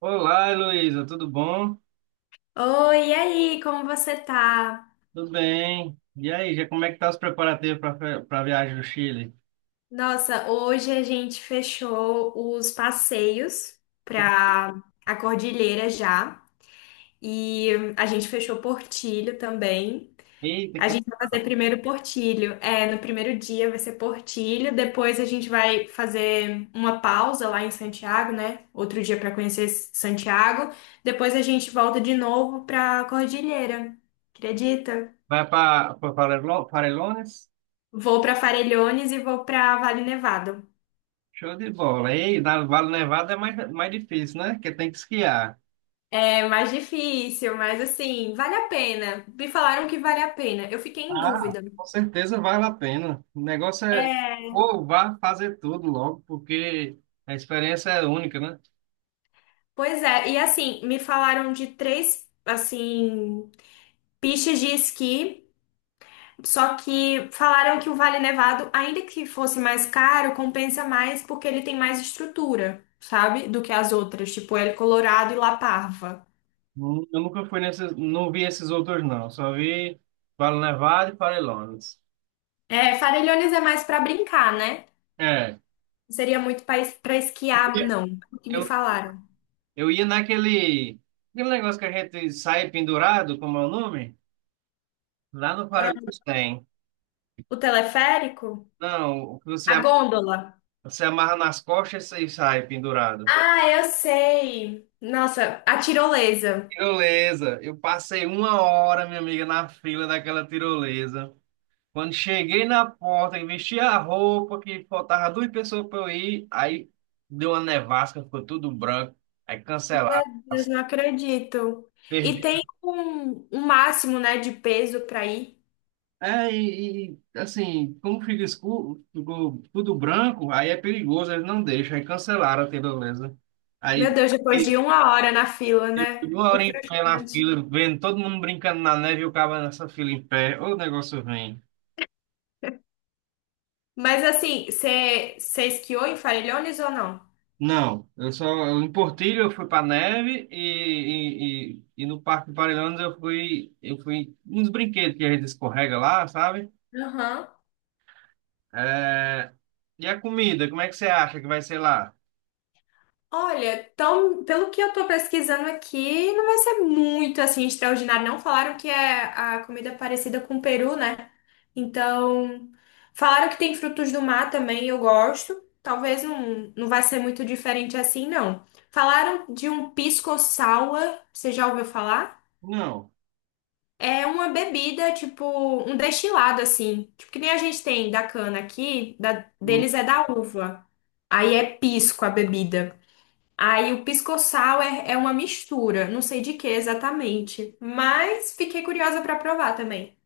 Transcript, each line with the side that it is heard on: right: Olá, Heloísa, tudo bom?
left: Oi, e aí, como você tá?
right: Tudo bem. E aí, já como é que tá os preparativos para a viagem do Chile?
left: Nossa, hoje a gente fechou os passeios pra a Cordilheira já. E a gente fechou Portilho também.
right: Eita,
left: A
right: que
left: gente vai fazer primeiro Portilho. É, no primeiro dia vai ser Portilho, depois a gente vai fazer uma pausa lá em Santiago, né? Outro dia para conhecer Santiago. Depois a gente volta de novo pra Cordilheira. Acredita?
right: vai para Farellones?
left: Vou para Farellones e vou para Vale Nevado.
right: Show de bola. Ei, na Vale Nevado é mais difícil, né? Porque tem que esquiar.
left: É mais difícil, mas assim, vale a pena. Me falaram que vale a pena. Eu fiquei em
right: Ah,
left: dúvida.
right: com certeza vale a pena. O negócio é
left: É,
right: ou vá fazer tudo logo, porque a experiência é única, né?
left: pois é, e assim, me falaram de três, assim, pistas de esqui, só que falaram que o Vale Nevado, ainda que fosse mais caro, compensa mais porque ele tem mais estrutura, sabe? Do que as outras, tipo El Colorado e La Parva.
right: Eu nunca fui nesses, não vi esses outros não. Só vi Vale Nevado e Farellones.
left: É, Farellones é mais pra brincar, né?
right: É.
left: Não seria muito pra esquiar, não, o que me
right: Eu
left: falaram.
right: Eu ia naquele, aquele negócio que a gente sai pendurado, como é o nome? Lá no
left: Ah,
right: Parelheiros tem.
left: o teleférico?
right: Não, o que você,
left: A gôndola.
right: você amarra nas costas e sai pendurado.
left: Ah, eu sei. Nossa, a tirolesa.
right: Tirolesa. Eu passei uma hora, minha amiga, na fila daquela tirolesa. Quando cheguei na porta, que vesti a roupa, que faltava duas pessoas para eu ir, aí deu uma nevasca, ficou tudo branco, aí
left: Meu
right: cancelaram.
left: Deus, não acredito. E
right: Perdi.
left: tem um máximo, né, de peso para ir.
right: É, assim, como fica escuro, ficou tudo branco, aí é perigoso, eles não deixam, aí cancelaram, a menos, né? Aí,
left: Meu Deus, depois
right: e-
left: de uma hora na fila,
right: e
left: né?
right: uma
left: Que
right: hora em pé na
left: frustrante.
right: fila, vendo todo mundo brincando na neve e o cara nessa fila em pé, ô, o negócio vem.
left: Mas assim, você esquiou em Farellones ou não?
right: Não, eu só, em Portilho eu fui pra neve e no Parque Parelhões eu fui, nos brinquedos que a gente escorrega lá, sabe?
left: Aham.
right: É, e a comida, como é que você acha que vai ser lá?
left: Olha, tão, pelo que eu tô pesquisando aqui, não vai ser muito assim extraordinário. Não falaram que é a comida parecida com o peru, né? Então, falaram que tem frutos do mar também, eu gosto. Talvez não, não vai ser muito diferente assim, não. Falaram de um pisco sour, você já ouviu falar?
right: Não.
left: É uma bebida, tipo, um destilado assim. Tipo, que nem a gente tem da cana aqui, deles é da uva. Aí é pisco a bebida. Aí o pisco-sal é, é uma mistura, não sei de que exatamente, mas fiquei curiosa pra provar também.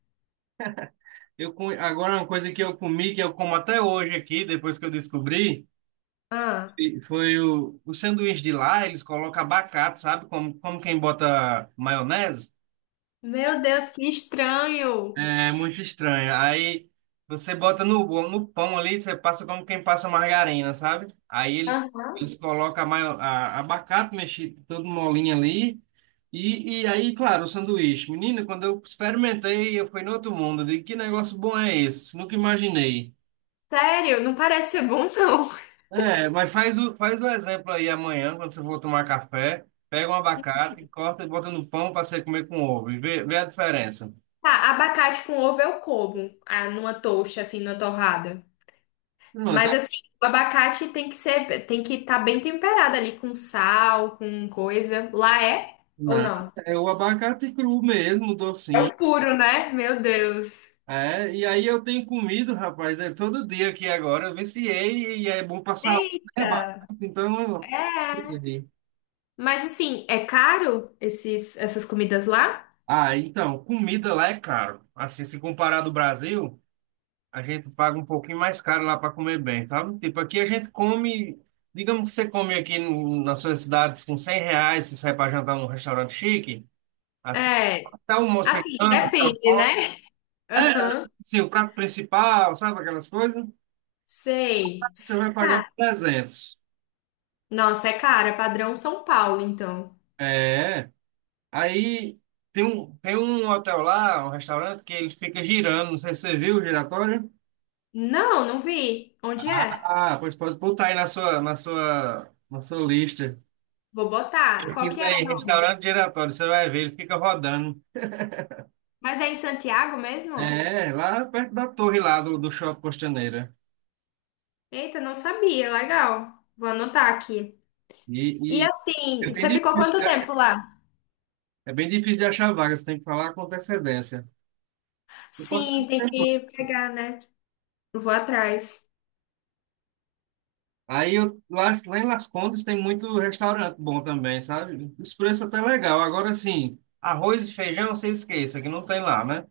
right: Agora, uma coisa que eu comi, que eu como até hoje aqui, depois que eu descobri,
left: Ah,
right: foi o sanduíche de lá, eles colocam abacate, sabe? Como, como quem bota maionese.
left: meu Deus, que estranho!
right: É muito estranho. Aí você bota no, no pão ali, você passa como quem passa margarina, sabe? Aí eles,
left: Aham.
right: eles colocam abacate mexido, todo molinho ali. E aí, claro, o sanduíche. Menino, quando eu experimentei, eu fui no outro mundo. Eu digo, que negócio bom é esse? Nunca imaginei.
left: Sério, não parece ser bom, não.
right: É, mas faz o exemplo aí amanhã, quando você for tomar café, pega um abacate, corta e bota no pão para você comer com ovo e vê, vê a diferença.
left: Tá, abacate com ovo eu como, ah, numa toast, assim, numa torrada.
right: Não,
left: Mas
right: tá
left: assim, o abacate tem que ser, tem que estar bem temperado ali com sal, com coisa. Lá é ou
right: nada.
left: não?
right: É o abacate cru mesmo,
left: É
right: docinho.
left: o puro, né? Meu Deus.
right: É, e aí eu tenho comido, rapaz, né, todo dia aqui agora, eu viciei e é bom pra saúde, né, abacate?
left: Eita!
right: Então, eu não-
left: É. Mas assim, é caro esses, essas comidas lá?
right: ah, então, comida lá é caro. Assim, se comparar do Brasil, a gente paga um pouquinho mais caro lá para comer bem, sabe? Tipo, aqui a gente come, digamos que você come aqui nas suas cidades com 100 reais, você sai para jantar num restaurante chique, assim,
left: É,
right: até o almoço você
left: assim,
right: janta,
left: depende, né? Aham,
right: assim, o prato principal, sabe aquelas coisas?
left: sei.
right: Você vai pagar uns
left: Tá.
right: 300.
left: Nossa, é cara, é padrão São Paulo, então.
right: É, aí tem um hotel lá, um restaurante, que ele fica girando, não sei se você viu o giratório.
left: Não, não vi. Onde é?
right: Ah, pois pode botar aí na sua, na sua, na sua lista.
left: Vou botar. Qual que
right: Pesquisa
left: é o
right: aí,
left: nome?
right: restaurante giratório, você vai ver, ele fica rodando.
left: Mas é em Santiago mesmo?
right: É, lá perto da torre lá do, do Shopping Costaneira.
left: Eita, não sabia. Legal. Vou anotar aqui.
right: E,
left: E
right: e
left: assim,
right: é bem
left: você ficou
right: difícil,
left: quanto
right: né?
left: tempo lá?
right: É bem difícil de achar vaga, você tem que falar com antecedência. Eu posso ter
left: Sim, tem
right: tempo.
left: que pegar, né? Vou atrás.
right: Aí eu, lá, lá em Las Condes tem muito restaurante bom também, sabe? Os preços até legal. Agora sim, arroz e feijão, você esqueça, que não tem lá, né?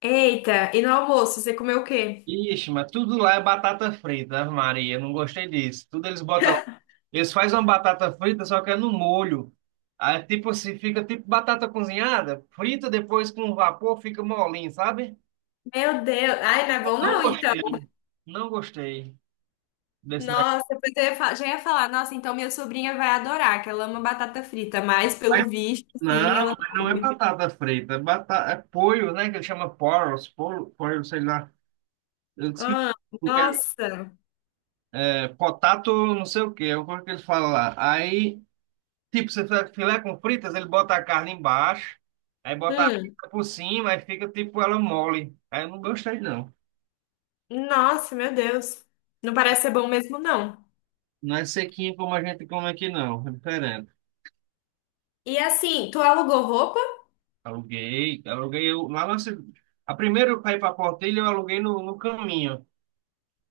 left: Eita, e no almoço, você comeu o quê?
right: Ixi, mas tudo lá é batata frita, Ave Maria, não gostei disso. Tudo eles botam. Eles fazem uma batata frita, só que é no molho. Aí, tipo assim, fica tipo batata cozinhada, frita depois com vapor, fica molinho, sabe?
left: Meu Deus. Ai, não é bom
right: Não
left: não, então.
right: gostei. Não gostei desse negócio.
left: Nossa, depois eu ia fa- já ia falar, nossa, então minha sobrinha vai adorar, que ela ama batata frita, mas
right: Mas,
left: pelo visto, sim,
right: não,
left: ela não
right: mas não é
left: come.
right: batata frita, é, batata, é polho, né? Que ele chama poros, polho, polho, sei lá. Eu esqueci
left: Ah,
right: o que é.
left: nossa.
right: É potato, não sei o que, é o que ele fala lá. Aí, tipo, você faz filé com fritas, ele bota a carne embaixo, aí bota a
left: Hum,
right: frita por cima, aí fica tipo ela mole. Aí eu não gostei, não.
left: nossa, meu Deus. Não parece ser bom mesmo, não.
right: Não é sequinho como a gente come aqui, não. É diferente.
left: E assim, tu alugou roupa?
right: Aluguei, eu, a primeira para ir para Portilho, eu aluguei no, no caminho.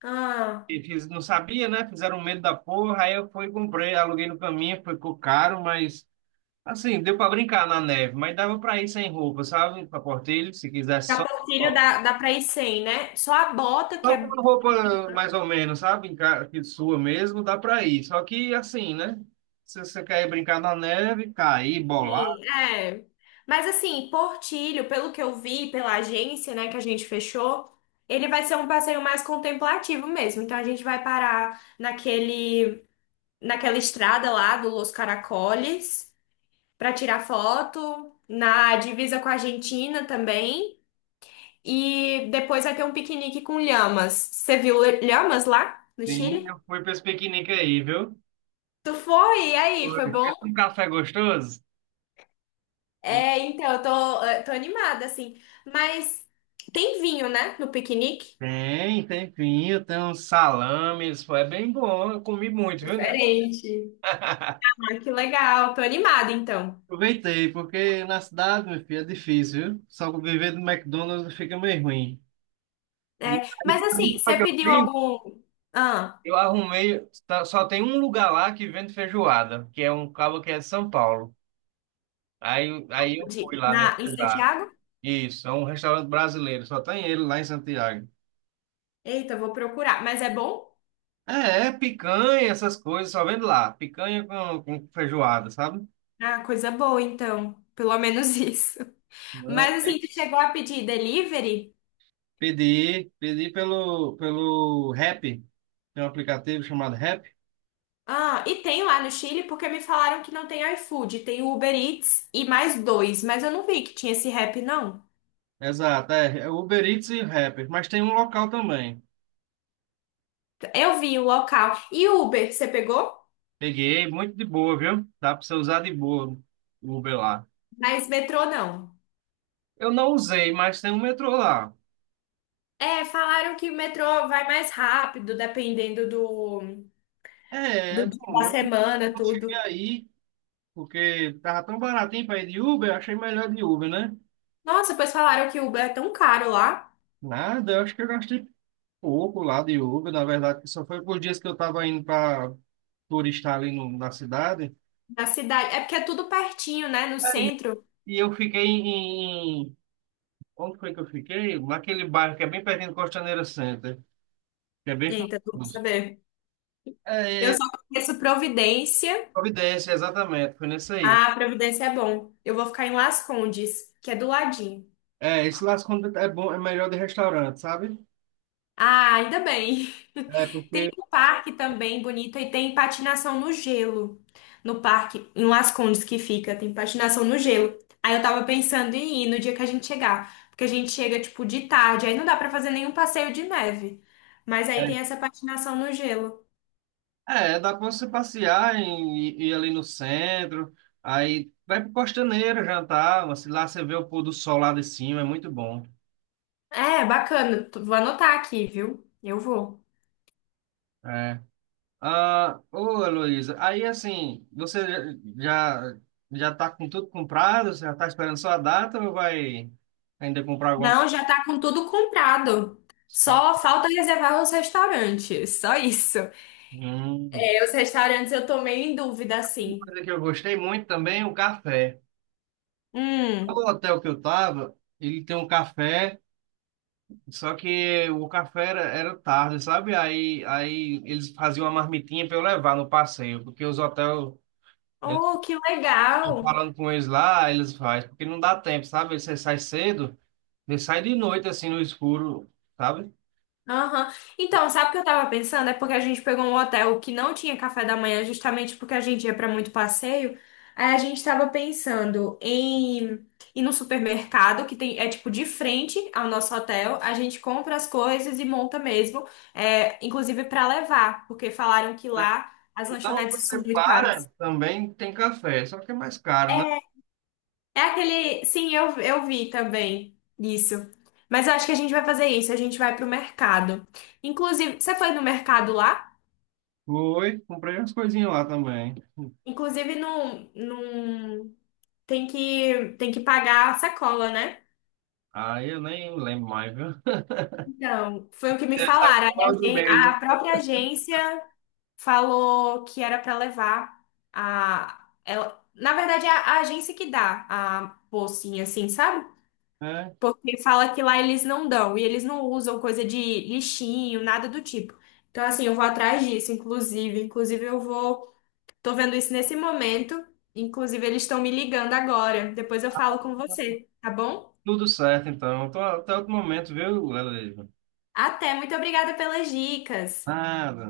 left: Ah,
right: E fiz, não sabia, né? Fizeram medo da porra, aí eu fui e comprei, aluguei no caminho, ficou caro, mas assim, deu para brincar na neve, mas dava para ir sem roupa, sabe? Para Portilho, se quisesse só
left: sapatilho dá, dá pra ir sem, né? Só a bota que
right: com
left: é
right: uma roupa mais ou menos, sabe? Que sua mesmo, dá para ir. Só que assim, né? Se você quer ir brincar na neve, cair, bolar,
left: sim, é. Mas assim, Portilho, pelo que eu vi pela agência, né, que a gente fechou, ele vai ser um passeio mais contemplativo mesmo. Então a gente vai parar naquele, naquela estrada lá do Los Caracoles para tirar foto, na divisa com a Argentina também. E depois vai ter um piquenique com lhamas. Você viu lhamas lá no
right: sim,
left: Chile?
right: eu fui para esse piquenique aí, viu?
left: Tu foi? E aí,
right: Oi,
left: foi bom?
right: pensa num café gostoso? Ele.
left: É, então, eu tô animada, assim. Mas tem vinho, né, no piquenique?
right: Tem pinho, tem uns salames, pô, é bem bom, eu comi muito, viu, né?
left: Diferente. Ah, que legal, tô animada, então.
right: Aproveitei, porque na cidade, meu filho, é difícil, viu? Só que viver do McDonald's fica meio ruim.
left: É, mas assim,
right: Aí, sabe o
left: você
right: que eu
left: pediu
right: fiz?
left: algum... Ah,
right: Eu arrumei, tá, só tem um lugar lá que vende feijoada, que é um cabo que é de São Paulo. Aí eu fui
left: de,
right: lá nesse
left: na, em
right: lugar.
left: Santiago?
right: Isso, é um restaurante brasileiro, só tem ele lá em Santiago.
left: Eita, vou procurar. Mas é bom?
right: É, é, picanha, essas coisas, só vendo lá. Picanha com feijoada, sabe?
left: Ah, coisa boa, então. Pelo menos isso.
right: Mas.
left: Mas assim, tu chegou a pedir delivery?
right: Pedi pelo Rappi. Tem um aplicativo chamado Rappi.
left: Ah, e tem lá no Chile, porque me falaram que não tem iFood, tem Uber Eats e mais dois, mas eu não vi que tinha esse rap, não.
right: Exato, é, Uber Eats e Rappi. Mas tem um local também.
left: Eu vi o local. E Uber, você pegou?
right: Peguei, muito de boa, viu? Dá pra você usar de boa o Uber lá.
left: Mas metrô não.
right: Eu não usei, mas tem um metrô lá.
left: É, falaram que o metrô vai mais rápido, dependendo do,
right: É,
left: do dia da
right: não, eu
left: semana,
right: não cheguei
left: tudo.
right: aí, porque tava tão baratinho pra ir de Uber, eu achei melhor de Uber, né?
left: Nossa, depois falaram que o Uber é tão caro lá
right: Nada, eu acho que eu gastei Uber lá de Uber, na verdade, que só foi por dias que eu estava indo para turistar ali na cidade.
left: na cidade. É porque é tudo pertinho, né? No
right: Aí,
left: centro.
right: e eu fiquei onde foi que eu fiquei? Naquele bairro que é bem pertinho do Costaneira Center, que é bem
left: Eita, tu vou
right: famoso.
left: saber.
right: É,
left: Eu
right: é,
left: só conheço Providência.
right: Providência, exatamente, foi nesse aí.
left: Ah, Providência é bom. Eu vou ficar em Las Condes, que é do ladinho.
right: É, esse lá quando é bom, é melhor de restaurante, sabe?
left: Ah, ainda bem.
right: É,
left: Tem
right: porque...
left: um parque também bonito e tem patinação no gelo. No parque, em Las Condes que fica, tem patinação no gelo. Aí eu tava pensando em ir no dia que a gente chegar, porque a gente chega tipo de tarde, aí não dá pra fazer nenhum passeio de neve. Mas aí
right: É,
left: tem essa patinação no gelo.
right: é, dá para você passear e ir ali no centro, aí vai para Costaneira jantar, mas lá você vê o pôr do sol lá de cima, é muito bom.
left: É, bacana. Tu- Vou anotar aqui, viu? Eu vou.
right: É. Ah, ô, Heloísa, aí assim, você já já está com tudo comprado? Você já está esperando só a data ou vai ainda comprar alguma
left: Não,
right: coisa?
left: já tá com tudo comprado.
right: Ah,
left: Só falta reservar os restaurantes, só isso.
right: hum.
left: É, os restaurantes eu tô meio em dúvida
right: Uma
left: assim.
right: coisa que eu gostei muito também é o café.
left: Hum.
right: O hotel que eu tava, ele tem um café, só que o café era tarde, sabe? Aí eles faziam uma marmitinha para eu levar no passeio, porque os hotéis, eles,
left: Oh, que legal!
right: falando com eles lá, eles fazem, porque não dá tempo, sabe? Você sai cedo. Ele sai de noite, assim, no escuro, sabe?
left: Aham. Então, sabe o que eu tava pensando? É porque a gente pegou um hotel que não tinha café da manhã, justamente porque a gente ia pra muito passeio. Aí a gente tava pensando em ir no supermercado, que tem, é tipo de frente ao nosso hotel. A gente compra as coisas e monta mesmo, é, inclusive pra levar, porque falaram que lá as
right: E lá onde
left: lanchonetes
right: você
left: são muito
right: para,
left: caras.
right: também tem café, só que é mais caro, né?
left: É. É aquele. Sim, eu vi também isso. Mas eu acho que a gente vai fazer isso. A gente vai pro mercado. Inclusive, você foi no mercado lá?
right: Foi, comprei umas coisinhas lá também.
left: Inclusive, não, não tem que pagar a sacola, né?
right: Aí eu nem lembro mais, viu?
left: Então, foi o que me
right: Essa
left: falaram. Aí A,
right: coisa
left: gen-
right: mesmo.
left: a própria agência falou que era para levar a. Ela, na verdade, é a agência que dá a bolsinha, assim, sabe?
right: É,
left: Porque fala que lá eles não dão, e eles não usam coisa de lixinho, nada do tipo. Então, assim, eu vou atrás disso, inclusive. Inclusive, eu vou. Tô vendo isso nesse momento. Inclusive, eles estão me ligando agora. Depois eu falo com você, tá bom?
right: tudo certo, então. Tô, até outro momento, viu, Leleiro?
left: Até, muito obrigada pelas dicas.
right: Nada.